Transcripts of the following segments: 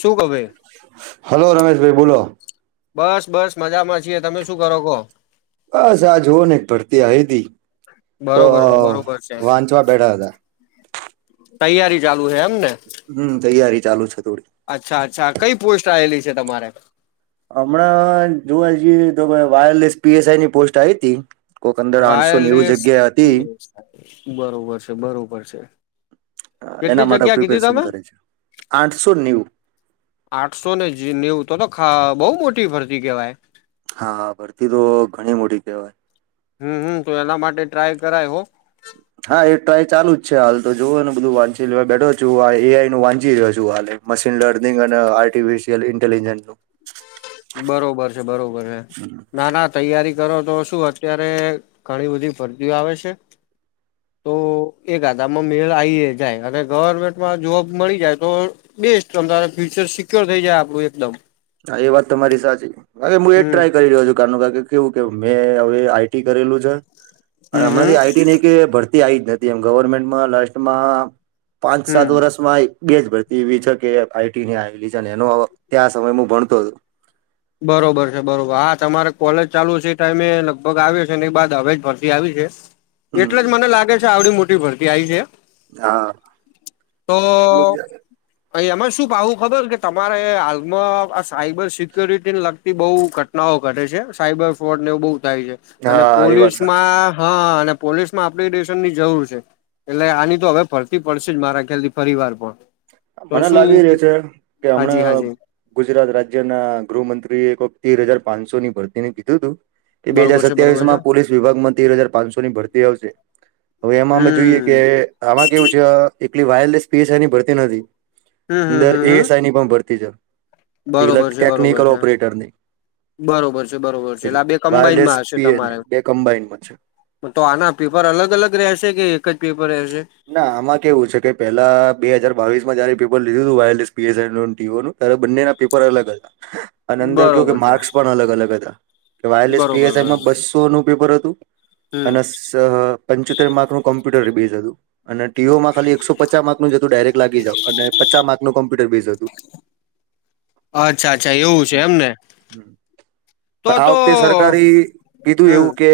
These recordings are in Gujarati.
શું કરે. હલો રમેશભાઈ બોલો. બસ બસ મજામાં છીએ તમે શું કરો કહો. બસ આ જોવું ને ભરતી આવી તી તો બરોબર છે બરોબર છે વાંચવા બેઠા હતા. તૈયારી ચાલુ છે એમને. હમ તૈયારી ચાલુ છે થોડી. અચ્છા અચ્છા કઈ પોસ્ટ આવેલી છે તમારે. હમણાં જોવા જઈએ તો વાયરલેસ પીએસઆઈની પોસ્ટ આવી હતી. કોકંદર આઠસો નેવું વાયરલેસ જગ્યા હતી. બરોબર છે બરોબર છે. કેટલી એના માટે જગ્યા કીધી પ્રિપેરેશન તમે કરે છે આઠસો નેવું. આઠસો ને નેવું તો તો બહુ મોટી ભરતી કહેવાય. હા ભરતી તો ઘણી મોટી કહેવાય. હમ હમ તો એના માટે ટ્રાય કરાય હો. હા એ ટ્રાય ચાલુ જ છે હાલ તો જોુઓ ને બધું વાંચી લેવા બેઠો છું એ આઈ નું વાંચી રહ્યો છું હાલે. મશીન લર્નિંગ અને આર્ટિફિશયલ ઇન્ટેલિજન્સ બરોબર છે બરોબર છે ના ના. તૈયારી કરો તો શું અત્યારે ઘણી બધી ભરતીઓ આવે છે. તો એ ગાધામાં મેળ આવી જાય અને ગવર્મેન્ટમાં જોબ મળી જાય તો બેસ્ટ તો ત ફ્યુચર સિક્યોર થઈ જાય આપડું એકદમ હા એ વાત તો તમારી સાચી હ હું એ જ હમ ટ્રાય કરી રહ્યો છું કારનું. કેવું કે મેં હવે આઈટી કરેલું છે અને હમ હમ હમણાંથી આઈટી. કે ભરતી આવી જ નથી એમ ગવર્મેન્ટમાં લાસ્ટમાં પાંચ હમ સાત વર્ષ બેજ ભરતી એવી છે કે આઈટી ની આવેલી છે એનો ત્યાં સમય હું ભણતો હતો. બરોબર છે બરોબર હા તમારે કોલેજ ચાલુ છે ટાઈમે લગભગ આવ્યો છે ને એક બાદ હવે જ ફરતી આવી છે. એટલે જ મને હમ લાગે છે આવડી મોટી ભરતી આવી છે. હા તો અહી એમાં શું પાવું ખબર કે તમારે હાલમાં સાઈબર સિક્યોરિટીને લગતી બહુ ઘટનાઓ ઘટે છે સાયબર ફ્રોડ નેવું બહુ થાય છે. અને હા એ વાત સાચી પોલીસમાં હા અને પોલીસ માં એપ્લડેશન ની જરૂર છે. એટલે આની તો હવે ફરતી પડશે જ મારા ખ્યાલથી ફિવાર પણ. તો મને લાગી શું કે રહ્યું છે કે હાજી હમણા. હાજી ગુજરાત રાજ્યના ગૃહમંત્રીએ એક વખત તેર હજાર પાંચસો ની ભરતી ને કીધું હતું. કે બે હાજર બરોબર છે સત્યાવીસ બરોબર છે માં પોલીસ વિભાગમાં તેર હજાર પાંચસો ની ભરતી આવશે. હવે એમાં અમે જોઈએ કે હમ આમાં કેવું છે એટલી વાયરલેસ સ્પેસ એની ભરતી નથી. હમ હમ અંદર હમ હમ એસ આ ઈ ની પણ ભરતી છેટલે બરોબર છે બરોબર ટેકનિકલ છે ઓપરેટરની. બરોબર છે બરોબર છે એટલે આ બે વાયરલેસ કમ્બાઈનમાં હશે પીએ ન તમારે બે કમ્બાઈનમાં છે. તો આના પેપર અલગ અલગ રહેશે કે એક જ પેપર રહેશે. ના આમાં કેવું છે કે પેલા બે હાજાર બાવીસ માં જયારે પેપર લીધું હતું wireless P S E TO નું ત્યારે બંનેના પેપર અલગ હતા. અને અંદર કહું કે બરોબર છે માર્કસ પણ અલગ અલગ હતા કે વાયરલેસ બરોબર પી એસ આ ઈ માં બરોબર બસો નું પેપર હતું. હમ અને સા પંચોતેર માર્કનું કોમ્પ્યુટર બેઝ હતું. અને ટીઓમાં ખાલી એકસો પચ માકનું જ હતું ડાયરેક લાગી જાવ અને પચાસ માર્કનું કોમ્પ્યુટર બેઝ હતું. [inaudible] અચ્છા અચ્છા એવું છે એમને. પણ તો આ વખતે તો સરકારી કીધું એવું હમ કે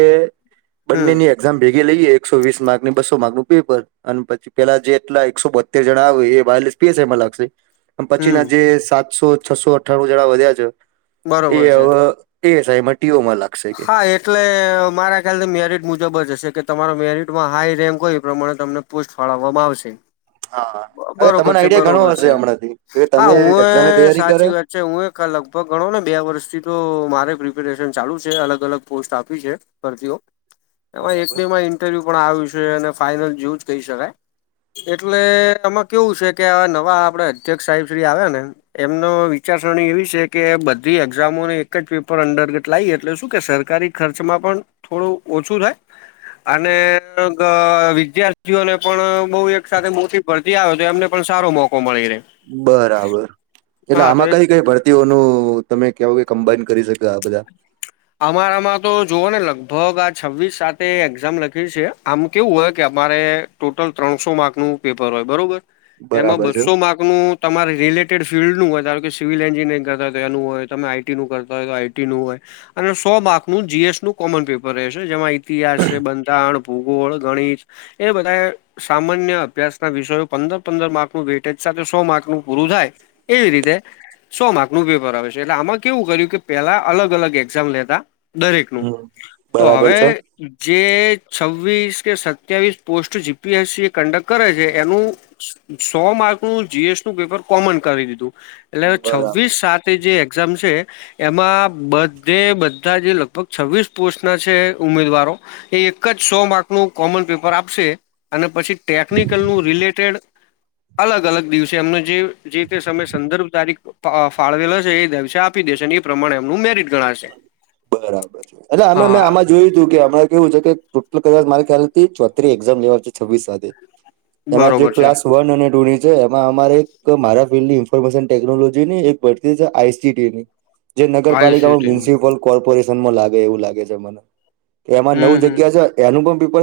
હમ બંનેની એક્ઝામ ભેગી લઈએ એકસો વી માકને બસો માર્કનું પેપર અને પછી પેલા જે એટલા એકસો બતેર જણા આવે એ વાયરલેસ પીએસ એમાં લાગશે. પછીના હમ જે સાતસો છસો અઠ્ઠાણું જેડા વધ્યા છે એ બરોબર છે હવે એ [unintelligible] એમાં ટીઓમાં લાગશે. કે હા એટલે મારા ખ્યાલથી મેરિટ મુજબ જ હશે કે તમારો મેરિટમાં હાઈ રેન્ક હોય એ પ્રમાણે તમને પોસ્ટ ફાળવવામાં આવશે. હા હવે બરોબર તમને છે આઈડિયા ઘણો બરોબર છે હશે હમણાંથી કે તમે હા એક્ઝામની હું તૈયારી કરે સાચી વાત [unintelligible] હું એ લગભગ ગણો ને બે વર્ષથી તો મારે પ્રિપેરેશન ચાલુ છે અલગ અલગ પોસ્ટ આપી છે. [unintelligible] એમાં એક બરાબર બે માં ઇન્ટરવ્યુ પણ આવ્યું છે અને ફાઈનલ જેવું જ કહી શકાય એટલે એમાં કેવું છે કે નવા આપડે અધ્યક્ષ સાહેબ શ્રી આવ ને. એમનો વિચારસરણી એવી છે કે બધી એક્ઝામોને એક જ પેપર અંદર્ગત લાવ એટલે શું કે સરકારી ખર્ચમાં પણ થોડું ઓછું થાય. અને વિદ્યાર્થીઓને પણ બહ એક સાથે મોટી ભરથી આવે તો એમને પણ સારો મોકો મળી રહે. બરાબર એટલે હા તો આમાં એક કઈ કઈ ભરત તેવો નું તમે કેવો કે કમ્બાાઈન કરી શકે આ બધા. આમાં ને આમાં તો જોવો ને લગભગ આ છવ્વીસ સાતે એક્ઝામ લખી છે આમા કેવું હોય કે અમારે ટોટલ ત્રણસો માર્ક નું પેપર હોય બરોબર એમાં બરાબર છે બસો માર્ક નું તમારે રિલેટેડ ફિલ્ડનું હોય ધારો કે સિવિલ એન્જિનિયરિંગ કરતા હો એનું હોય તમે આઈટીનું કરતા હોય તો ટી નું હોય અને સો માર્કનું જી એસ નું કોમન પેપર રહેશે જેમાં ઇતિહાસ છે બંધારણ ભૂગોળ ગણિત એ બધા સામાન્ય અભ્યાસ ના વિષયો પંદર પંદર માર્કનું વેટેજ સાથે સો માર્કનું પૂરું થાય. એવી રીતે સો માર્કનું પેપર આવે છે એટલે આમાં કેવું કર્યુ કે પેલા અલગ અલગ એક્ઝામ લેતા દરેક નું હમ તો બરાબર હવે છે જે છવ્વીસ કે સત્યાવીસ post G P S C conduct કરે છે. એનું સો માર્ક નું જી એસ નું પેપર કોમન કરી દીધું. એટલે બરાબર છવ્વીસ સાત જે એક્ઝામ છે એમાં બા બધે બધા જે લગભગ છવ્વીસ પોસ્ટના છે ઉમેદવારો એ એક જ સો માર્કનુ કોમન પેપર આપશે અને પછી ટેકનિકલનુ રિલેટેડ અલગ અલગ દિવસે એમને જે જે તે સમય સંદર્ભ તારીખ ફાળવેલો છે એ દિવસે આપી દે શે એ પ્રમાણે એમનું મેરિટ ગણાશે. બરાબર છે એટલે આમ હા મે હા આમાં જોયું તુ કે આમાં કેવું છે કે ટોટલ કદાચ મારા ખ્યાલથી ચોત્રીસ એક્ઝામ લેવાય છે છવ્વીસ સાથે એમાં જે બરોબર છે ક્લાસ વન અને ટુ ની એમાં અમારે મારા ફિલ્ડની ઇન્ફોર્મેશન ટેકનોલોજી ની એક ભરતી છે આઈસીટી ની જે નગરપાલિકામાં આયુસીટીની મ્યુનિસિપલ કોર્પોરેશનમાં લાગે એવું લાગે છે. એમાં નવ હમ હમ જગ્યા છે. એનું પણ પેપર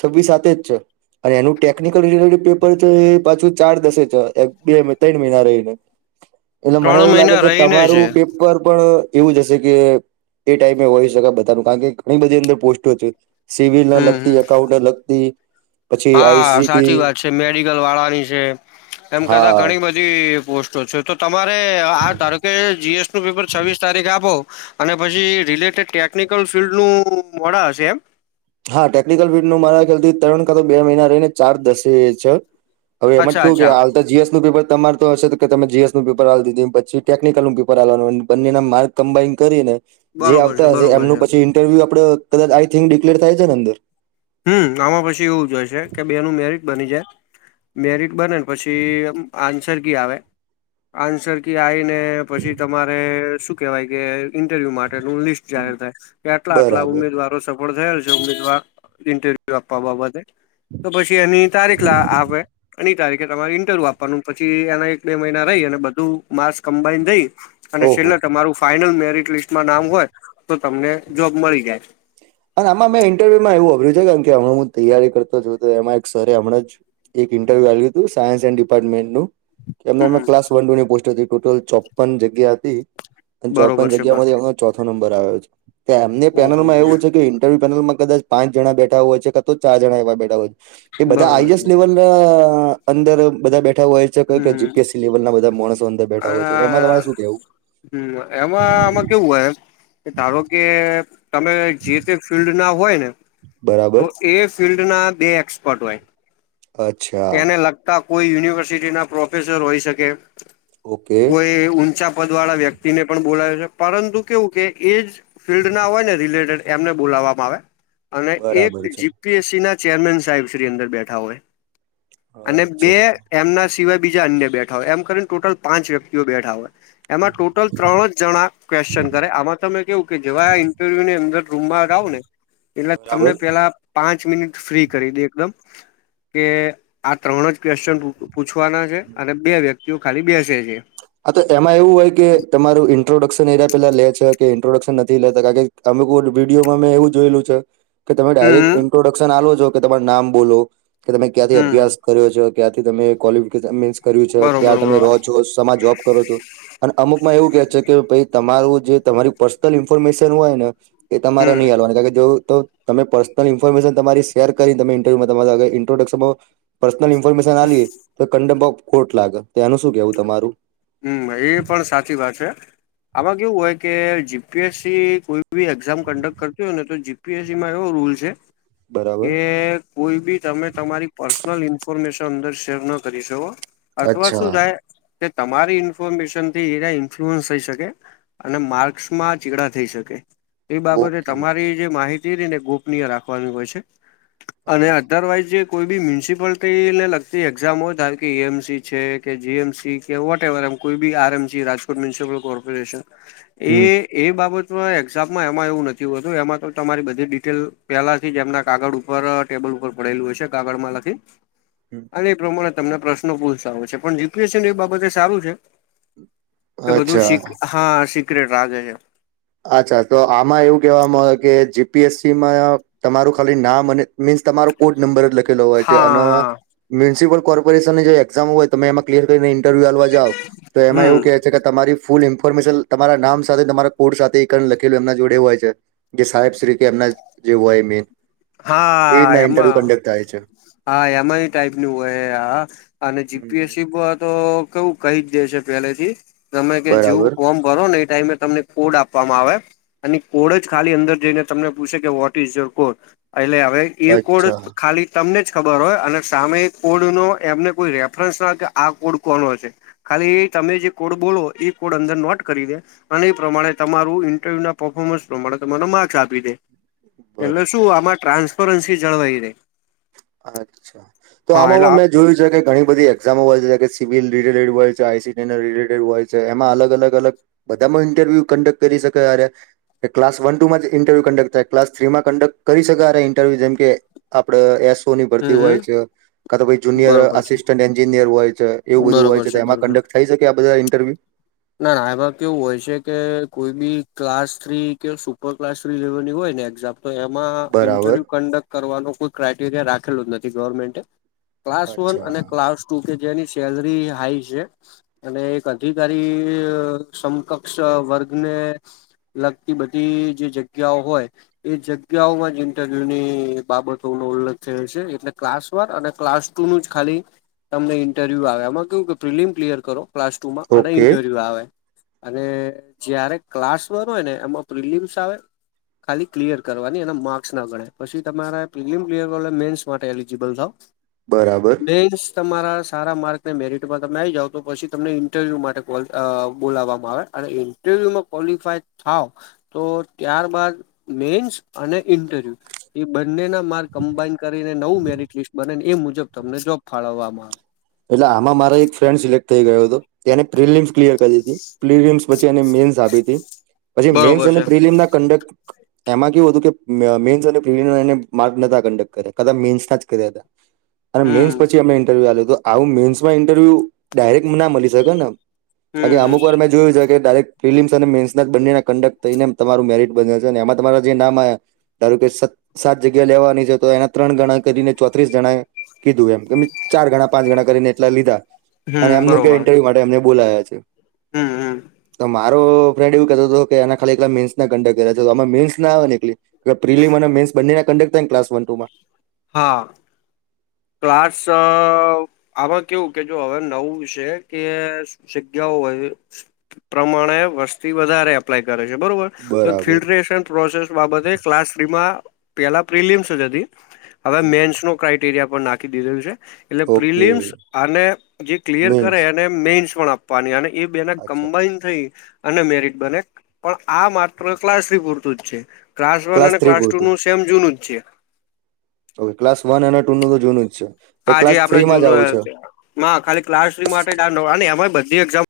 છવ્વીસ સાતે જ છે. અને એનું ટેકનિકલ રિલેટેડ પેપર છે એ પાછું ચાર દસે છે બે ત્રણ મહિના રહીને એટલે મને ત્રણ એવું લાગે મહિના છે રહીને છે તમારું પેપર પણ એવું જ હશે કે એ ટાઈમે એ હોય શકે બધાનું કારણ કે ઘણી બધી અંદર પોસ્ટો છે. સિવિલને હમ લગતી હમ એકાઉન્ટને લગતી પછી હા આઈસીટી સાચી વાત છે મેડિકલ વાળાની છે એમ કરતા હા ઘણી બધી પોસ્ટો છે, તો તમારે આ ધારોકે જીએસ નું પેપર છવ્વીસ તારીખ આપો અને પછી રિલેટેડ ટેકનિકલ ફિલ્ડ નુ મોડા હશે એમ હા ટેકનિકલ ફિલ્ડ ન મારા ખ્યાલથી ત્રણ કાટો તો બે મહિના રહી ને ચાર દસે છે. હવે એમાં અચ્છા કેવું અચ્છા કે જીસનું પેપર તમારે તો હશે તો કે તમે જીએસનું પેપર આપી દીધુ, પછી ટેકનિકલનું પેપર આપવાનું અને પછી બંનેના માર્ક્સ કમ્બાઈન કરીને જે બરોબર છે આવતા હશે બરોબર એમનું છે પછી ઇન્ટરવ્યુ આપડે કદાચ આઈ થિન્ક ડિક્લેર થાય છેને, અંદર હા આમાં પછી એવુ, જશે કે બેનુ મેરિટ બની જાય મેરિટ બનેને પછી આન્સર કી આવે આન્સર કી આવીને પછી તમારે શું કહેવાય કે ઇન્ટરવ્યૂ માટેનુ લિસ્ટ જાહેર થાય કે આટલા આટલા બરાબર ઉમેદવારો સફળ થયેલ છે, ઉમેદવાર ઇન્ટરવ્યુ આપવા બાબતે તો પછી એની તારીખ આપે એની તારીખે તમારે ઇન્ટરવ્યુ આપવાનું પછી એના એક બે મહિના રહી અને બધું માર્સ કમ્બાાઈન થઈ. અને ઓહો છેલ્લે તમારું ફાઈનલ મેરીટ લિસ્ટમાં નામ હોય, તો તમને જોબ મળી જાય. અને આમાં મેં ઇન્ટરવ્યુ માં એવું સાંભળ્યું છે છે, કેમ કે હમણાં હું તૈયારી કરતો તો એમાં એક સરે હમણા એક ઇન્ટરવ્યુ આપ્યું હતું સાયન્સ એન્ડ ડિપાર્ટમેન્ટ નુ હમ એમા હમ ક્લાસ વન ટુની પોસ્ટ હતી ટોટલ ચોપન જગ્યા હતી. અને ચોપન બરોબર છે બા જગ્યામાંથી એમનો ચોથો નંબર આવ્યો છે એમને ઓહો પેનલમાં હો એવું છે, કે ઈન્ટરવ્યુ પેનલ માં કદાચ પાંચ જણા બેઠા હોય છે કા તો ચાર જણા એવા બેઠા હોય એ બધા બરોબર આઈએસ છે લેવલ ના અંદર બધા બેઠા હોય. હમ જીપીએસસી લેવલ ના બધા માણસો અંદર બેઠા હોય અને છે, એમાં તમારે શું કેવુ હમ એમાં આમાં કેવું હોય ધારો કે તમે જે તે ફિલ્ડ ના હોય, ને તો બરાબર એ ફિલ્ડના બે એક્સપર્ટ હોય. અચ્છા એને લગતા કોઈ યુનિવર્સિટીના પ્રોફેસર હોઈ, શકે ઓકે કોઈ ઊંચા પદ વાળા વ્યક્તિને પણ બોલાવે છે, પરંતુ કેવું કે એજ ફિલ્ડ ના હોય ને રિલેટેડ એમને બોલાવવામાં આવે અને બરાબર છે એક એસસી ના ચેરમેન સાહેબ શ્રી અંદર બેઠા હોય. અને બે અચ્છા એમના સિવાય બીજા અન્ય બેઠા હોય એમ કરીને ટોટલ પાંચ વ્યક્તિઓ બેઠા હોય. એમાં ટોટલ ત્રણ જ જણા ક્વેશ્ચન કરે આમાં તમે કેવું કે જેવા આ ઇન્ટરવ્યુ ની અંદર રૂમમાં ગાવ ને એટલે તમને બરાબર પેલા પાંચ મિનિટ ફ્રી કરી દે એકદમ કે આ ત્રણ જ ક્વેશ્ચન પૂછવાના છે અને બે વ્યક્તિઓ ખાલી બેસે છે. આ તો એમાં એવું હોય કે તમારું ઇન્ટ્રોડક્શન એ પેલા લે છે, કે ઇન્ટ્રોડક્શન નથી લેતા કારણ અમે ક વિડીયોમાં મેમે એવું જોયેલું છે. કે તમે ડાયરેક્ટ હમ ઇન્ટ્રોડક્શન આો છો કે તમાર નામ બોલો કે તમે ક્યાંથી હમ અભ્યાસ કર્યો છો. ક્યાંથી તમે ક્વલફિકેશન મીન્સ કર્યું છે બરોબર ક્યાં તમે રહો બરોબર છો સમા જોબ કરો છો. અને અમુકમાં એવું કેહે છે કે તમારું જે તમાર પર્સનલ ઈન્ફોર્મેશન હોય, ને એ તમારે હમ નહીં હાલવાની કારણ કે જો તો તમે પર્સનલ ઇન્ફોર્મેશન તમારી શેર કરીને તમે ઇન્ટરવ્યુમાં તમારા ઇન્ટ્રોડક્શનમા પર્સનલ ઇન્ફોર્મેશન લએ તો કડ્પ ઓફ કોર્ટ લાગે તો એનું શું કેવુ, તમારુ હમ એ પણ સાચી વાત છે, આમાં કેવું હોય કે જીપીએસસી કોઈ એ એક્ઝામ કન્ડક્ટ કરતી હોય ને તો જીપીએસસી માં એવો રૂલ છે બરાબર કે કોઈ બી તમે તમારી પર્સનલ ઇન્ફોર્મેશન અંદર શેર ન કરી શકો અથવા અચ્છા શું થાય તે તમારી ઇન્ફોર્મેશન થી એ ઇન્ફ્લુઅન્સ થઈ શકે અને માર્ક્સમાં ચીગડા થઈ શકે એ બાબતે ઓકે તમારી જે માહિતી ને ગોપનીય રાખવાની હોય છે. અને અધરવાઈઝ જે કોઈ બી મ્યુનિસિપાલટી ને લગતી એક્ઝામ હોય ધારો કે ઈ એમસી છે કે જીએમસી વોટ એવર એમ કોઈ બી R M Rajkot municipal corporation હમ એ એ બાબત એક્ઝામમાં એમાં એવું નથી હોતું એમાં તો તમારી બધી ડિટેલ પહેલાથી જ એમના કાગળ ઉપર ટેબલ ઉપર પડેલું હોય છે કાગળમાં લખી અને એ પ્રમાણે તમને પ્રશ્નો પૂછતા હોય છે પણ જીપીએસ છે ને એ બાબતે સારું છે. કે બધું અચ્છા સી હા સિક્રેટ રાખે છે. અચ્છા તો આમાં એવું કહેવામાં આવે કે જીપીએસસીમાં આ તમારું ખાલી નામ અને મીન્સ તમારું કોડ નંબર જ લખેલો હોય અને હા મ્યુનિસિપલ કોર્પોરેશન જે એક્ઝામ હોય તમે એમાં ક્લિયર કરીને ઇન્ટરવ્યુ આલવા જાઓ તો એમાં એવું હમ છે કે તમારી ફૂલ ઇન્ફોર્મેશન તમારા નામ સાથે તમાર કોડ સાથે ઈકન લખેલું એમના જોડે હોય છે કે સાહેબ શ્રી કે એમના જે હોય મેન એ હા રીતના ઇન્ટરવ્યુ એમાં કન્ડક્ટ થાય છે. હા એમાઈ ટાઈપ નું હોય હા અને હમ, જીપીએસસી તો કેવું કહી જ દે છે પેલે થી તમે કે જેવું બરાબર ફોર્મ કરો ને એ ટાઈમે તમને કોડ આપવામાં આવે અને કોડ જ ખાલી અંદર જઈને તમને પૂછે કે વોટ ઇઝ યોર કોડ એટલે હવે ઈ કોડ અચ્છા ખાલી તમને જ ખબર હોય અને સામે કોડ નો એમને કોઈ રેફરન્સ ના હોય કે આ કોડ કોનો છે. ખાલી એ તમે જે કોડ બોલો એ કોડ અંદર નોટ કરી દે અને એ પ્રમાણે તમારું ઇન્ટરવ્યુ ના પર્ફોર્મન્સ પ્રમાણે તમને માર્ક્સ આપી દે. એટલે શું બરાબર આમાં ટ્રાન્સપરન્સી જળવાઈ રે અચ્છા તો આમાં કો મેચ જોયું છે કે ઘણી બધી એક્ઝામો હોય છે જે કે સિવિલ રિલેટેડ હોય છે આઈસીટી રિલેટેડ હોય છે એમાં અલગ અલગ અલગ બધામાં ઇન્ટરવ્યુ કન્ડક્ટ કરી શકે અરયા કે ક્લાસ વન ટુમાં જ ઇન્ટરવ્યુ કન્ડક્ટ થાય ક્સ થ્રીમાં કન્ડક્ટ કરી શકાય ઇન્ટરવ્યુ જેમ કે આપડે એસોની હમ ભરતી હમ હોય છે કાંતો જુનિયર બરોબર છે આસિસ્ટન્ટ એન્જિનિયર હોય છે એવું બધું હોય બરોબર છે એમાં બરોબર કંડક થઈ શકે આ બધા ઇન્ટરવ્યુ ના ના એમાં કેવું હોય છે કે કોઈ બી ક્લાસ થ્રી કે સુપર ક્લાસ થ્રી લેવલની હોય ને એક્ઝામ તો એમાં બરાબર ઇન્ટરવ્યુ કન્ડક્ટ કરવાનો કોઈ ક્રાઈટેરિયા રાખેલું જ નથી ગવર્મેન્ટે ક્લાસ વન અને અચ્છા ક્લાસ ટુ કે જેની સેલરી હાઈ છે અને એક અધિકારી થી સમકક્ષ વર્ગને લગતી બધી જે જગ્યાઓ હોય એ જગ્યાઓમાં જ ઇન્ટરવ્યુ ની બાબતોનો ઉલ્લેખ થયો છે એટલે ક્લાસ અને ક્લાસ ટુ નું જ ખાલી તમને ઇન્ટરવ્યુ આવે એમાં કેવું કે પ્રિલિમ ક્લિયર કરો ક્લાસ ટુ માં અને ઓકે ઇન્ટરવ્યુ આવે અને જયારે ક્લાસ વન હોય ને એમાં પ્રિલિમ્સ આવે ખાલી ક્લિયર કરવાની એના માર્ક્સ ના ગણાય પછી તમારે પ્રિમિયમ ક્લિયર કરવાલે મેન્સ માટે એલિજીિબલ થાવ બરાબર મેન્સ તમારા સારા માર્ક ને મેરિટમાં તમે આવી જાવ તો પછી તમને ઇન્ટરવ્યુ માટે બોલાવવામાં આવે અને ઇન્ટરવ્યુમાં કોવોલિફાય થાવ તો ત્યાર બાદ મેન્સ અને ઇન્ટરવ્યુ એ બંને ના માર્ગ કમ્બાઇન કરીને નવું મેરિટ લીસ્ટ બનેને એ મુજબ તમને જોબ ફાળવવામાં આવે એટલે આમાં મારા એક ફ્રેન્ડ સિલેક્ટ થઈ ગયો હતો તે એને પ્રિલિમ ક્લિયર કરી હતી પ્રિલયમસચે એ મેન્સ આપી હતી પછી મેન્સ બરોબર અને છે પ્રિલિયમ ના કંડક્ટ એમાં કેવું હતું કે મે અને મેન્સ કર કાચ મેસ ના જ કર્યા હતા. અને હમ મેઈન્સ પછી અમને ઇન્ટરવ્યુ તો આવું મેન્સમાં ઇન્ટરવ્યુ ડાયરેક્ટ ના મળી શકેના. હવે હમ અમુક હમ વાર મેં જોયું છે કે ડાયરેક્ટ ફિલમ્સ અને મેન્સના જ બંને કંડક્ટ થઈને તમાર મેરિટ બન્યા છે અને એમાં તમારા જે નામ આવ્ ધારો કે સાત જગ્યા લેવાની છે તો એના ત્રણ ગણા કરીને ચોત્રીસ જણા કીધું એમ કે ચાર ગણા પાંચ ગણા કરીને એટલા લીધા અને હમ એમનું બરોબર ઇન્ટરવ્યુ માટેમને બોલાયા છે. હમ હમ તમા રો ફ્રેન્ડ એવું કતો હતો કે એના ખાલી એકલા મેંન્સ ના કંડક ગેલા તો અમાં મેંન્સ ના. [unintelligible] પ્રિલીમ અને મેસંને કંડક થાય ને કલાસ વન ટુમાં. હા. ક્લાસ આમાં કેવું કે જો હવે નવું છે કે જગ્યાઓ હોય પ્રમાણે વર્ષથી વધારે એપ્લાય કરે છે બરોબર. બરાબર ફ્ટેશન પ્રોસેસ બાબતે ક્લાસ થ્રીમાં પેલા પ્રિલિમ્સ જ હતી. હવે મેન્સ નો ક્રઇટેરિયા પણ નાખી દીધેલુ છે. એટલે ઓકે પ્રિલિમ્સ અને જે ક્લિયર મેન્સ કરે એને મેઈન્સ પણ આપ પાની અને એ બેને અચ્છા કમ્બાઇન થઈ અને મેરિટ બને પણ આ માત્ર ક્લાસ પૂરતું જ છે ક્લાસ વન અને થ્રી ક્લાસ ટુ પૂરતું નું તેમ જૂન છે. ઓકે ક્લાસ વન અને ટુ નું તો જૂનું જ છે. એ આજે ક્લાસ આપડે થ્રીમાં જુન જ આવું છે ખાલી ક્લાસ માટે એ બધી એમ